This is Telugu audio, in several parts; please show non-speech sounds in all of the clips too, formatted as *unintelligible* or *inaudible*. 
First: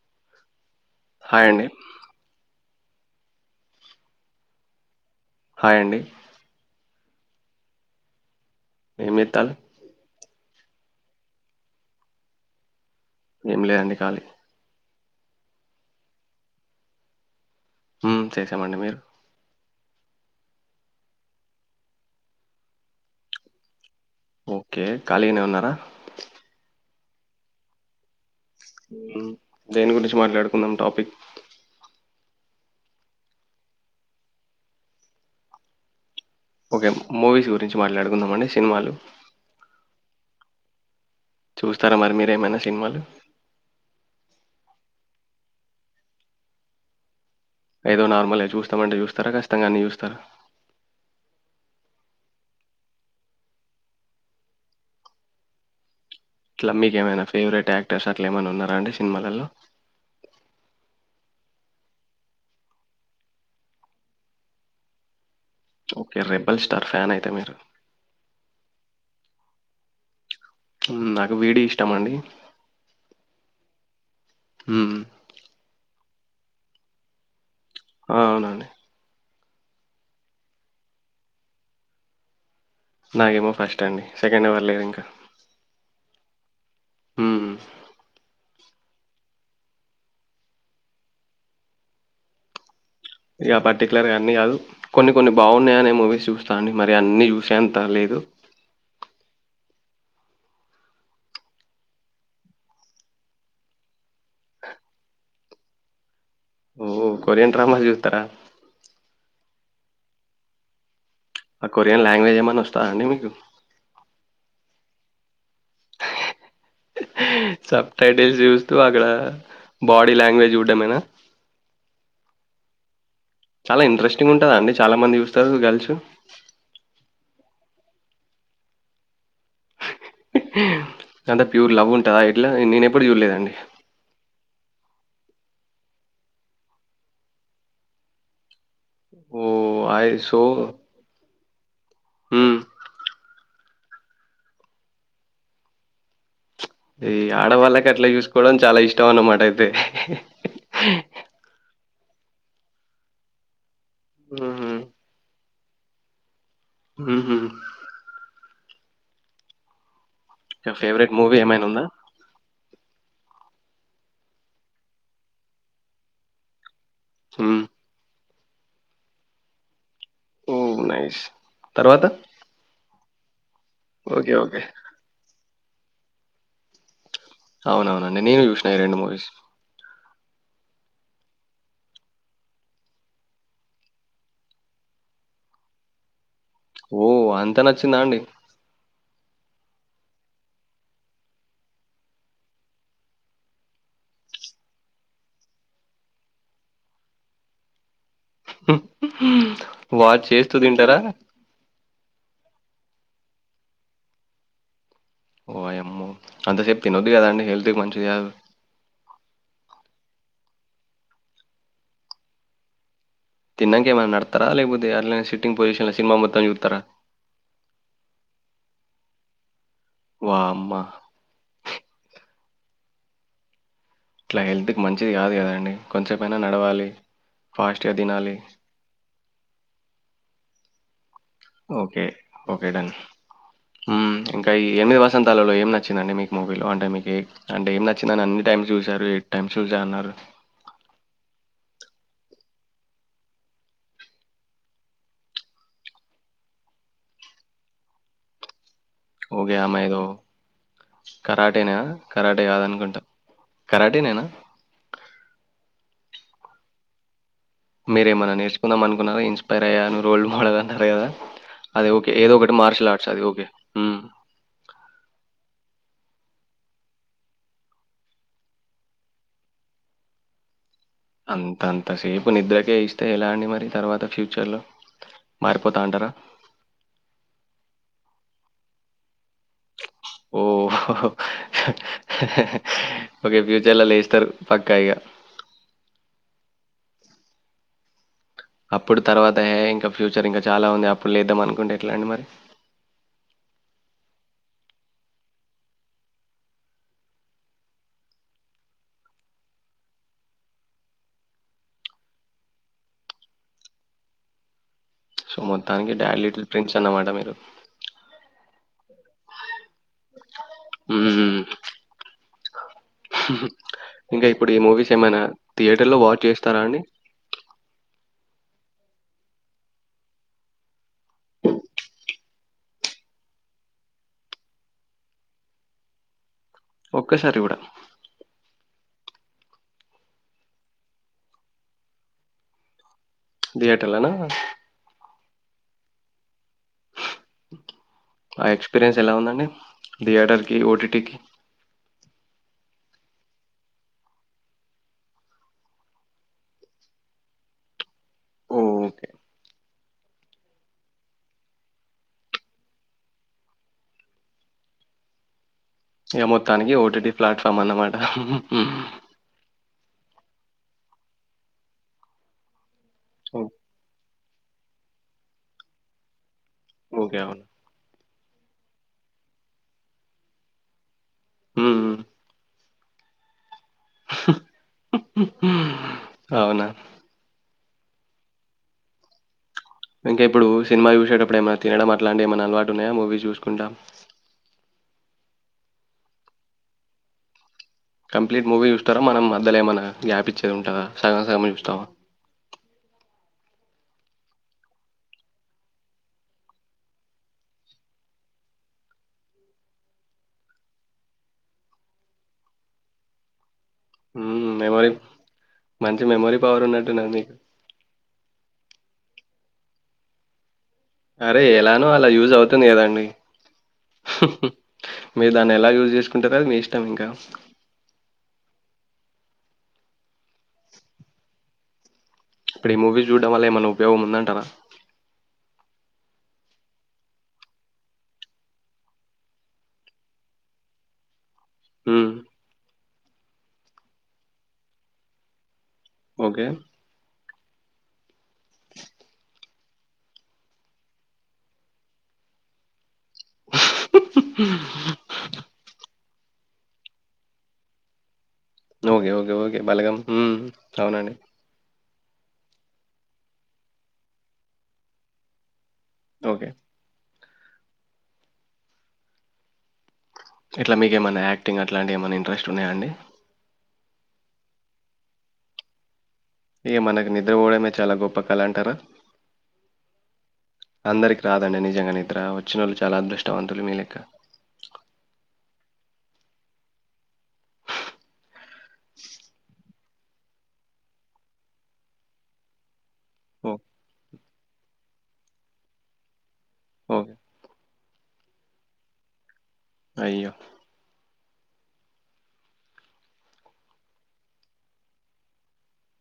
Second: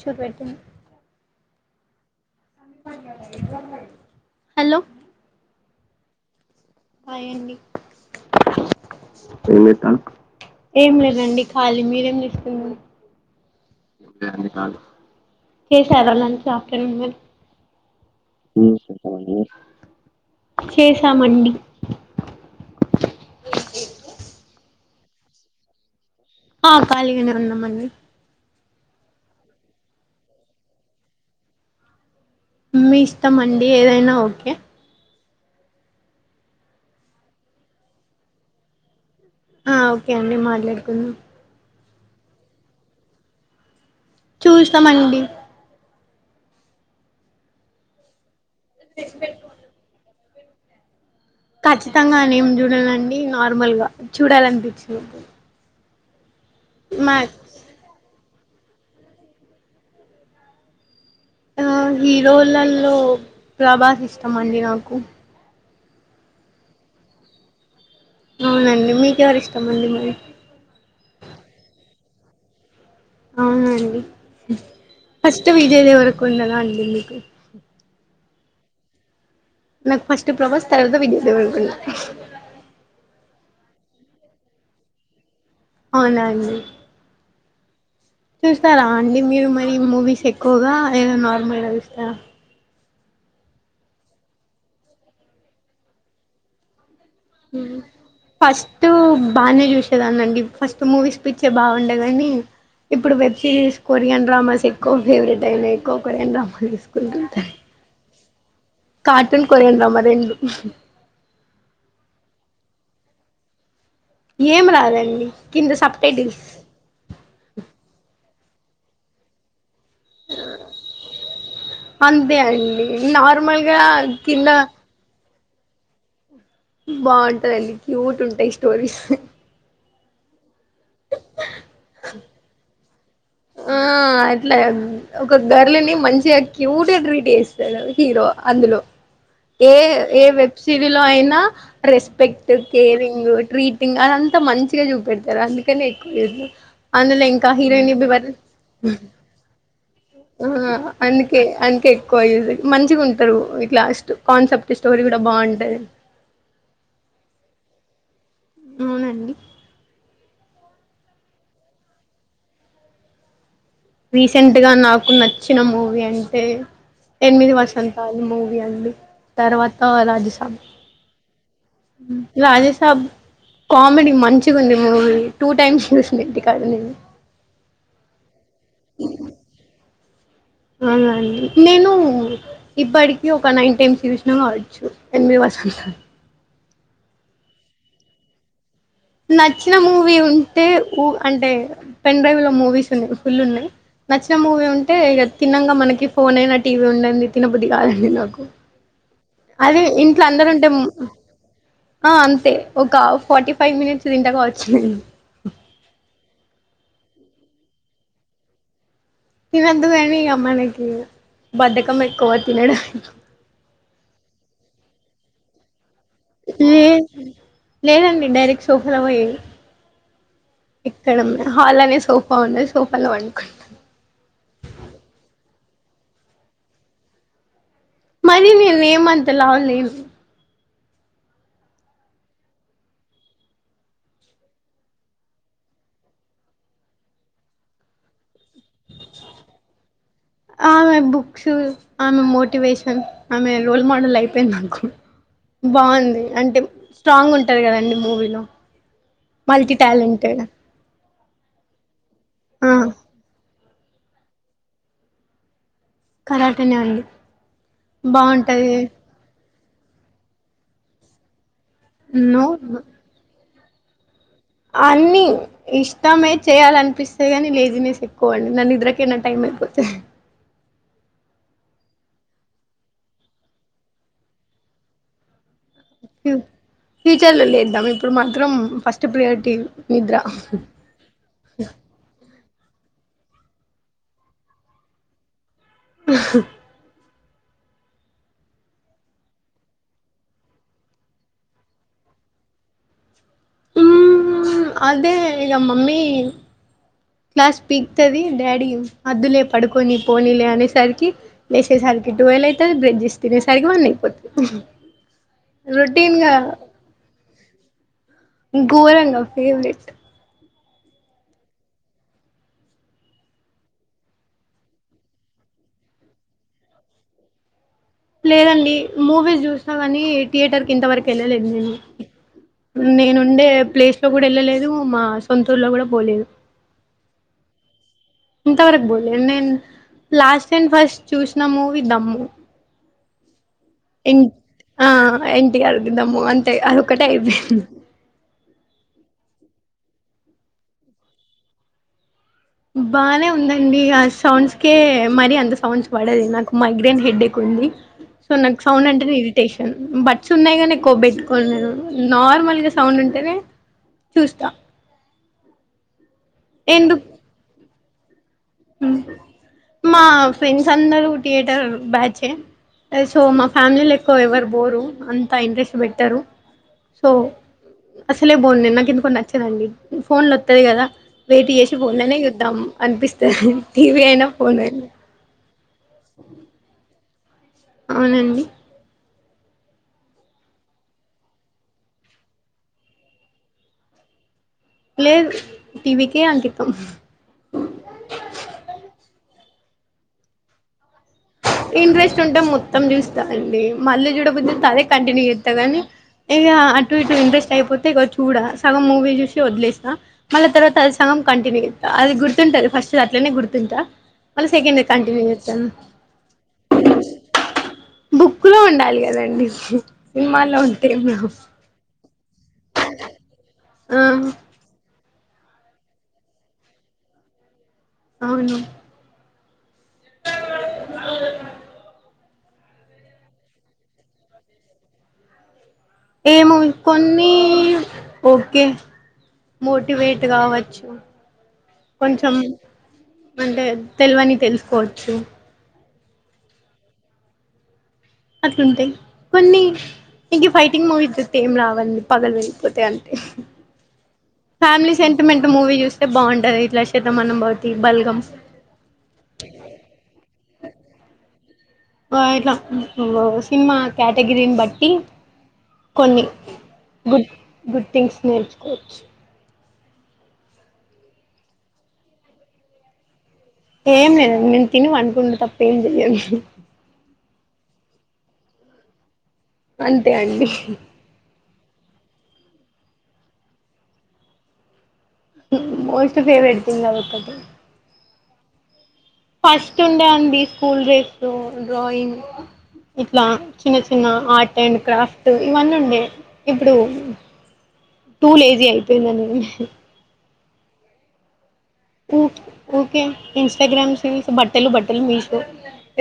చూపెట్టండి ఏయండి? హలో హాయండి. హాయండి ఏం జేత్తాల్లు? ఎంజేత్తాళ్లు? ఏం లేదండి ఖాళీ, మీరేం చేస్తున్రు? ఏం లేదండి, ఖాళీ. *unintelligible* After noon ma'am. హ్మ్. చేశామండి లంచ్ మీరు? చేసారా అండి మీరు? చేశామండి. ఓకే, ఖాళీగనే ఉన్నారా? ఆ కాలిగనే ఉన్నామండి ఉమ్, దేని గురించి మాట్లాడుకుందాం టాపిక్? మీ ఇస్టమండి, ఏదైనా ఓకే! ఓకే, మూవీస్ గురించి మాట్లాడుకుందామ అండి సినిమాలు? ఆ ఓకే అండి, మాట్లాడుకుందామ్. చూస్తరా మరి మీరేమైనా సినిమాలు? చూస్తమండి. ఏదో నార్మల్ ఎజ్ చూస్తమంటే చూస్తారా? కచ్చితంగా అన్ని చూస్తరా? ఖచ్చితంగా అనేం చూడనండి, నార్మల్గా చూడాలన్పిచ్చినపుడు. ట్ల మీకేమైనా ఫేవరెట్ యాక్టర్స్ అట్ ట్ల ఏమైన్నా ఉన్నరా అండి, సినిమాలల్లో ఆ హీరోలల్లో ప్రభాస్ ఇష్టమండి నాకు. ఓకే రెబల్ స్టార్ ఫ్యాన్ అయితే మీరు అవునండి మీకెవరి ఇష్టం అండి మరి నాకు వీడి ఇష్టం అండి అవునండి హ్మ్. ఫస్ట్ విజయ్ దేవర కొండెలా అడిందికి అవునండి నా ఫస్ట్ ప్రభస్ తరువాత విజయ్ దేవరకొండ నాగేమో ఫస్ట్ అండి సెకండ్ ఎవ్వర్లేదు ఇంకా అవునా స్తారా అండి మీరు మరి మూవీస్ ఎక్కువగా లేదా నార్మల్గా చూస్తారా ఇగ పర్టిక్యులర్గా అన్ని కాదు కొన్ని కొన్ని బాగున్నాయి అనే మూవీస్ చూస్తా అండి మ ఫస్ట్ బానే చూసే చదానండి ఫస్ట్ మూవీస్ పిచ్చే బాగుండేగనీ ఇప్పుడు వెబ్ సిరీస్ కొరియన్ డ్రామాస్ ఎక్కువ ఫేవరెట్ అయినాయి ఎక్కువ కొరియన్ డ్రామా ఓ కొరియన్ డ్రామా చూస్తారా కార్టూన్ కొరియన్ డ్రామా రెండు ఆ కొరియన్ లాంగ్వేజ్ ఏమన్నా వస్తాదా అండి మీకు ఏం రాదండి కింద సబ్ టైటిల్స్ సప్ టైటిల్ జూస్ తూ అగడ బాడీ లాంగ్వేజ్ చూడ్డమేనా? అంతే అండి నార్మల్గా కింద గర్ల్సు బాగుంటది అండి క్యూట్ ఉంటయి స్టోరీస్ అంటే ప్యూర్ లవ్ ఉంటదా ఎట్ల నేనే చుడ్లే ఆ ఎట్ల ఒక గర్ల్ని మంచిగా క్యూట్గా ట్రీట్ చేస్తాడు. హీరో అందులో ఏ ఓహ్! అయి ఏ సో వెబ్సిరీలో అయినా రెస్పెక్ట్, హ్మ్. కేరింగ్, ట్రీట్ ఇంగ అదంతా మంచిగా చూపెడతరు అందుకనే ఎక్కొ చూ ఈ అందులో ఇంకా ఆడవాళ్ళకి హీరోయిన్ ఇ అట్లా చూసుకోవడం చాలా ఇష్టం అన్నమాట అయితే అందుకే అందుకే ఎక్కువ చూసి మంచిగుంటరు. లాస్ట్ హుహు. కాన్సెప్ట్ స్టోరీ కూడా బాగుం హు హు అవునండి ఫేవరెట్ మూవీ ఏమైనా ఉందా రీసెంట్ గా నాకు నచ్చిన మూవీ అంటే ఎనిమిది హ్మ్. వసంతాలు మూవీ అండి తర్వాత ఆ రాజసభ ఓహ్! నైస్. తర్వాత? రాజస అమ్ కామెడీ ఓకే. ఓకే. మంచిగా ఉంది మూవీ టూ *unintelligible* అవునవునండి. నేను జూషిన ఈ మూవీస్. అవునాండి నేను ఇప్పటికీ ఒక నైన్ టైమ్స్ చూసినా కావచ్చు ఎన్మి వస సార్ ఓ అంతా నచ్చిందా అండి నచ్చిన మూవీ ఉంటే ఊ అంటే పెన్ డ్రైవ్ లో మూవీస్ ఉన్నాయి ఫుల్ ఉన్నాయి నచ్చిన మూవీ ఉంటే ఇ తిన్నంగా మనకి ఫోన్ అయినా టీవీ ఉందంది తినబద్ది కాదండి నాకు అదే ఇంట్లో వాచ్ అందరు చేస్తూ ఉంటే తింటారా? ఆ అంతే ఒక ఫార్టీ ఫైవ్ మినిట్స్ తింటగా వచ్చిందండి ఓ అమ్మో అంత సేప్తి న వద్ది కదా అండి హెల్త్కి మంచిది కాదు తందుకేని ఇక మనకి బధకం ఎక్కువ తినడం తినాక ఏమైనాడారా లేకపోతే అ సిట్టింగ్ పొజిషన్ లే లేదండి డైరెక్షన్ శహవయి వామ్మా! ఎక్కడన్నా హల్ అనే సోఫ అవును సోఫల్ వంకుంట ఇట్లా హెల్త్కి మంచిది కాదు కదండి కొంచసేపుైయినా నడవాలి ఫాస్ట్‌గా తినాలి. మరి నేను ఏమంత లావలేను ఓకే ఓకే డన్ ఇంకా ఈ ఎనిమిది వసంతాలలో ఏం నచ్చిందండి మీకు మూవీలో అంటే మీకు అంటే ఏం నచ్చిందని అన్ని టైమ్స్ చూసారు ఎ టైమ్స్ చూస అన్నారు ఆమె బుక్స్ ఆమె మోటివేషన్ ఆమె రోల్ మోడల్ అయిపోయి నాకు బాగుంది అంటే స్ట్రాంగ్ ఉంటారు కదండడి మూవీలో ఓకే మల్టీ అమ్మా ఏదో టాలెంటెడ్ కరాటేనా కరాటే ఆ కాదనుకుంటా కరాటనేనా కరాటనేవ్వండి మీరేమన్నా నేర్చుకుందామ అకున్నార ఇ ప్పయాను రోల్ మోడల్ అ అద అదేఓకే ఏద నో ఒకటిార్షల్ ఆట్ అది ఓకే హ్మ్. అన్ని ఇష్టమే చేయాలనిపిస్తే కానీ లేజినెస్ ఎక్కువ అండి నన్ను నిద్రకనా టైం అయిపోతే అంతంత సేపు నిద్రకే ఇస్తే ఎలా అండి మరి తర్వాత ఫ్యూచర్ లో మరి ఫ్యూచర్ లో లేద్దాం ఇప్పుడు మా ఫస్ట్ ప్రియార్ట్ ఓ ఓకే ఫ్యూచర్ల లేస్తారు పక్కా ఇగ హ్ అప్పుడు తర్వాత హ ఇంకా ఫ్యూచర్ ఇంకా చాలా ఉంది అప్పుడు లేద్దాం అనుకుంటే ఎట్లా అండి మరి అదే ఇగ మమ్మీ క్లాస్ పీకుతది. డాడీ అద్దులే పడుకొని పోనీలే అనేసరికి లేసేసరికి టువెల్వ్ అయితది బ్రెస్ చేసి తినేసరికి వన్ అయిపోతది. మొత్తానికి డాడీ లిటిల్ ప్రిన్స్ అన్నమాట మీరు ఘోరంగా ఫేవరెట్ మ్ ఇంకా ఇప్పుడు ఈ మూవీస్ ఏమైనా థియేటర్ లో వాచ్ చేస్తారా అండి. లేదండి మూవీస్ చూసినా కానీ థియేటర్ కి ఇంతవరకు వెళ్ళలేదు. నేనుండే ప్లేస్ లో కూడా వెళ్ళలేదు మా సొంతూరులో కూడా పోలేదు. ఒక్కేసారి ఇవడ ఇంతవరకు నేను లాస్ట్ అండ్ ఫస్ట్ చూసిన మూవీ దమ్ము థియేటర్‌లోనా? ఇన్ ఆ ఇన్ క్లియర్ గా ఉందా మోహన్ ఎ అదొక్కటే అయిపెంది. థియటర్కి ఓటిటికి బానే ఉందండి ఆ సౌండ్స్కే మరీ అంత సౌండ్స్ పడది నాకు మైగ్రైన్ హెడ ఎక్ ఉంది. సో నాకు సౌండ్ ఓకే. అంటే ఇరిటేషన్ బట్ స్టేట్స్ఉన్నాయిగాని ఎక్కువబెట్టుకోను నేను నార్మల్గా సౌండ్ ఉంటేనే చూస్తా మొత్తానికి ఓ టి ఎందుకు డి ప్లాట్ఫార్మ్ అన్నామాట ఆహ్ హుమ్ హ్మ్ మా ఫ్రెండ్స్ అందరూ థియటర్ బ్యాచ్ చే అల్సొ ఓ మా ఫ్యామిలీ ఎక్కువ ఎవ్వరు బోరు అంత ఇంట్రెస్ట్ పెట్టారు. ఒకే అవును అసలే బోన్ నిన్న కేందుకో నచ్చదండి. ఫోన్లో వస్తది కదా వెయిట్ చేసి హ్మ్. ఫోన్లోనే చూద్దాం అనిపిస్ టీవీ అయిన ఫోన్ అయినా అవునా అవునండి ఇంకా ఇప్పుడు సినిమా చూసేటప్పుడు ఏమైన్నా తినడం అట్లాంటివి ఏమైనా అలవాటు ఉన్నాయా మూవీస్ చూసుకుంటా లేదు టీ వీ కే అంకితం కంప్లీట్ మూవీ చూస్తార మనంమా పెద్దలే ఏమన్నా గ్యాప్ ఇచ్చేది ఉంటుందా ఇంట్రెస్ట్ ఉంటే మొత్తం చూస్తా అండి మళ్ళీ చూడబొద్దు అదే కంటిన్యూ చేస్తా కానీ ఇక అటు ఇటు ఇంట్రెస్ట్ అయిపోతే ఇక చూడ సగం మూవీ చూసి వదిలేస్తా మళ్ళీ తర్వాత అది సగం కంటిన్యూస్త అది గుర్తుంటుంది ఫస్ట్ అట్లనే గుర్తు మ హ్మ్. సెకండ్ కంటిన్యూ ఇతాను రన్నటున్నా అకు కుక్కు లో ఉండాలి కదండి సినిమాల్లో ఉ అరే ఎలాను అలా ూ చదువుతుంది కదాండి హ్మ్మ్ మీరు దాన్ని ఎలా యూజ్ చేసుకుంటారో అది మీ ఇష్టం ఇంకా అవును ఇప్పుడు ఈ మూవీ చూడడం వల్ల ఏమన్నా ఉపయోగం ఉందంటారా ఏమో కొన్ని ఓకే మోటివేట్ కావచ్చు హ్మ్. కొంచం అంటే తెలివని తెలుసుకోవచ్చు ఓకే అట్లుంటాయి కొన్ని ఇంక ఫైటింగ్ మూవీ ఏం రావండి పగలు వెళ్ళిపోతే అని ఫ్యామిలీ సెంటిమెంట్ మూవీ చూస్త అే బాగుంటది ఇట్లా Shatamanam Bhavati Balagam okay okay okay Balagam అవునండి ఆ సినిమా క్యాటగిరీని బట్టి కొన్ని ఓకే. గుడ్ గుడ్ థింగ్స్ నేర్చుకోవచ్చు ఇట్లా మీక ఏమన్నా యాక్టింగ్ అట్లాంటివి ఏమన్నా ఇంట్రెస్ట్ ఉన్నాయాండి ఏం లేదుడి నేను తిని అనుకుంటే తప్ప ఏం చెయ్యాలి ఇ మనకు ని అే ఓడమ చాలా గొప్ప కలా అంటారు అంతే అండి దండి నిజంగా నిధర వచ్చిన వాళ్ళు చాలా అదృష్టవంతులు మీ లెక్క మోస్ట్ ఫేవరెట్ తింగ్ ఆది ఒక్కటే ఫస్ట్ ఉండ అండి స్కూల్ డేడ్స్ డ్రాయింగ్ ఇట్లా ఓహ్! చిన్న చిన్న ఆర్ట్ అండ్ క్రాఫ్ట్ ఇవన్న ఉండ ఇప్పుడు ఓకే. టూ లేజీ అయిపోయింద నే అయ్యో ఓకే ఇన్స్టాగ్రామ్ సీల్స్ బట్టలు బట్టలు మీస్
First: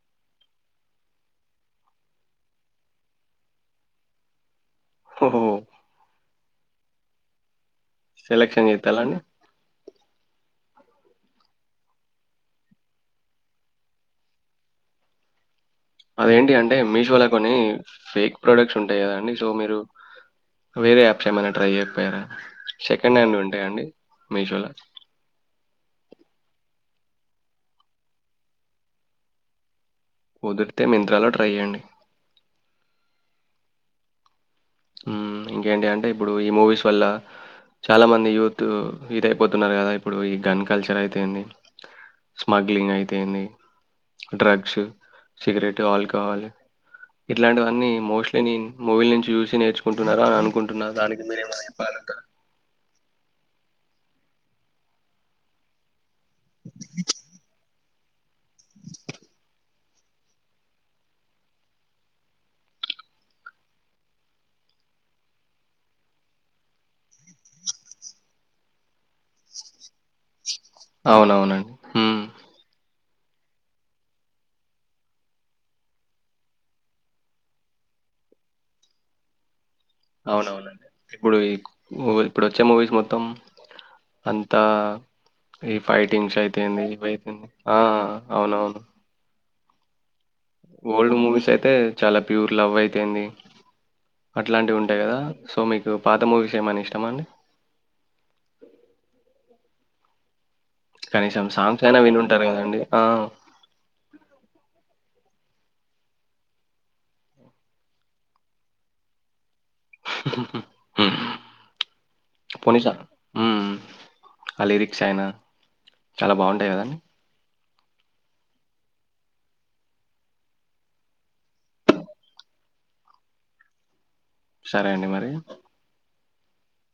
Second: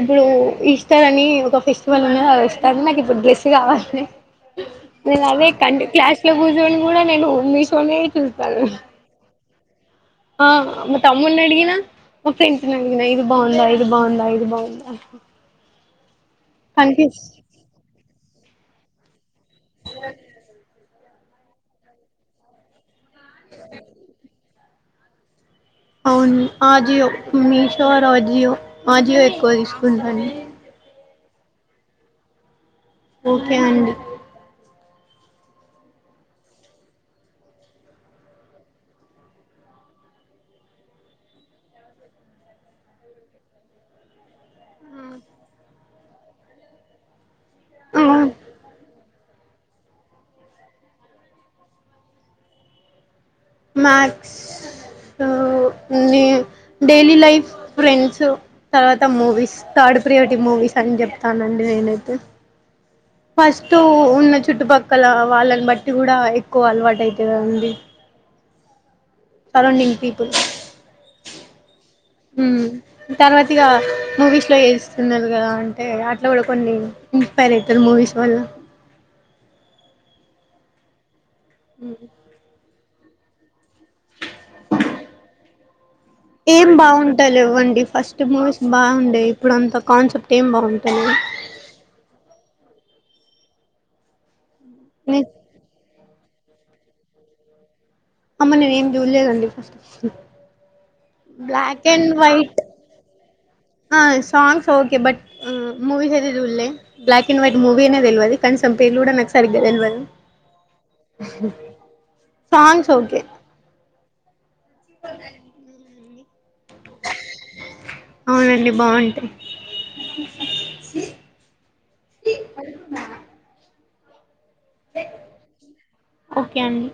ఇప్పుడు ఈస్టర్ అని ఒక ఫెస్టివల్ ఉన్నదిదిస్తారు నాకు ఇప్పుడు డ్రెస్సు కావాలని నే ఓహో! నవే కంటి క్లాష్ ఇట్ల కూచొని కూడా నేను మిష్ తోనే చూస్తాడు సెలక్షన్ జేత్తాల్లా అండి? ఆ మా తమ్ముని అడిగిన మా ఫ్రెండ్ ని స్ అడిగినా ఇది బాగుందా ఇది బాగుందా ఇది బాగుందా అదేంటి అంటే మీషో కనిపిస్ కొని ఫేక్ ప్రొడక్ట్స్ ఉంటాయి కదండి తో మీరు వేరే అప్స్ ఏమన ట్రై చేయకపోయారా సెక్ సెకండ్ హ్యాండ్ ఉంటాయండి మీషోలో *unintelligible* అవును ఆజియో మీషో ఆర్ ఆజియో ఆజియో ఎక్కువ ఇష్ కుదుర్తే మింత్రాలో ట్రై చేయండి ఓకే అండి ఊ ఇంకేంటి అంటే ఇప్పుడు ఈ మూవీస్ వల్ల చాలా మంది యూత్ ఇద అయిపోతున్నారు కదా ఇప్పుడు ఈ గన్ కల్చర్ అయితేంది స్మగ్లింగ్ అయితేంది డ్రగ్స్ ఉ సిగరెట్ ఆల్కహాల్ ఇట్లాంటివన్నీ మోస్ట్లీ నీన్ మూవిలో నుంచి చూసి నేర్ నుకుంటున్నారా అని అనుకుంటున్నారు దానికి మీరేమ చెప్పాలంటె మాక్సు డైలీ లైఫ్ ఫ్రెండ్స్ తర్వాత మూవీస్ థర్డ్ ప్రియారిటీ మూవీస్ అని చెప్తానండి నేనైతే ఫస్ట్ ఉన్న చుట్టుపక్కల వాళ్ళని బట్టి కూడా ఎక్కువ అలవాటు అయితంది సరౌండింగ్ పీపుల్ అవునవునండి ఊ మ్మ్. తర్వాత ఇగా మూవీస్ లో వేస్తున్నారు కదా అంటే అట్లా కూడా కొన్ని ఇన్స్పైర్ అయితరు మూవీస్ వల్ల అవునవునండి ఇప్పుడు ఈ మ్మ్. ఇప్పుడు వచ్చే మూవీ మొత్తం అంతా ఈ ఫైటింగ్స్ ఏం అయితేంది ఇవి అయితుంది ఆ బాగుంటలేవండి ఫస్ట్ మూవీస్ అవునవును బాగుండేవి ఇప్పుడు అంత కాన్ సెప్ ఓల్డ్ మూవీస్ అయితే చాలా ప్యూర్ లవ్ అయి కేంది అట్లాంటివి ఉంటాయి కదా నే సో మీకు పాత మూవీస్ ఏమన ఇష్టమా అండి అమ్మ నేను ఏం చూడలేదండి ఫస్ట్ కనీసం సాంగ్స్ బ్లాక్ అయినా అండ్ వినుంటారు వైట్ కదండి ఆ ఆ సాంగ్స్ ఓకే బట్ ఉ మూవీస్ ఐతే చులే బ్లాక్ అండ్ వైట్ మూవీనే తెల్వది కనీసం పేర్లు కూడా నాక్ స సరిగా తెలువదు హ్మ్. సాంగ్స్ ఓకే అ లిరిక్స్ అయినా చాలా బాగుంటాయి కదండి అవునండి బాగుంటయి సరే అండి మరి ఓకే అండి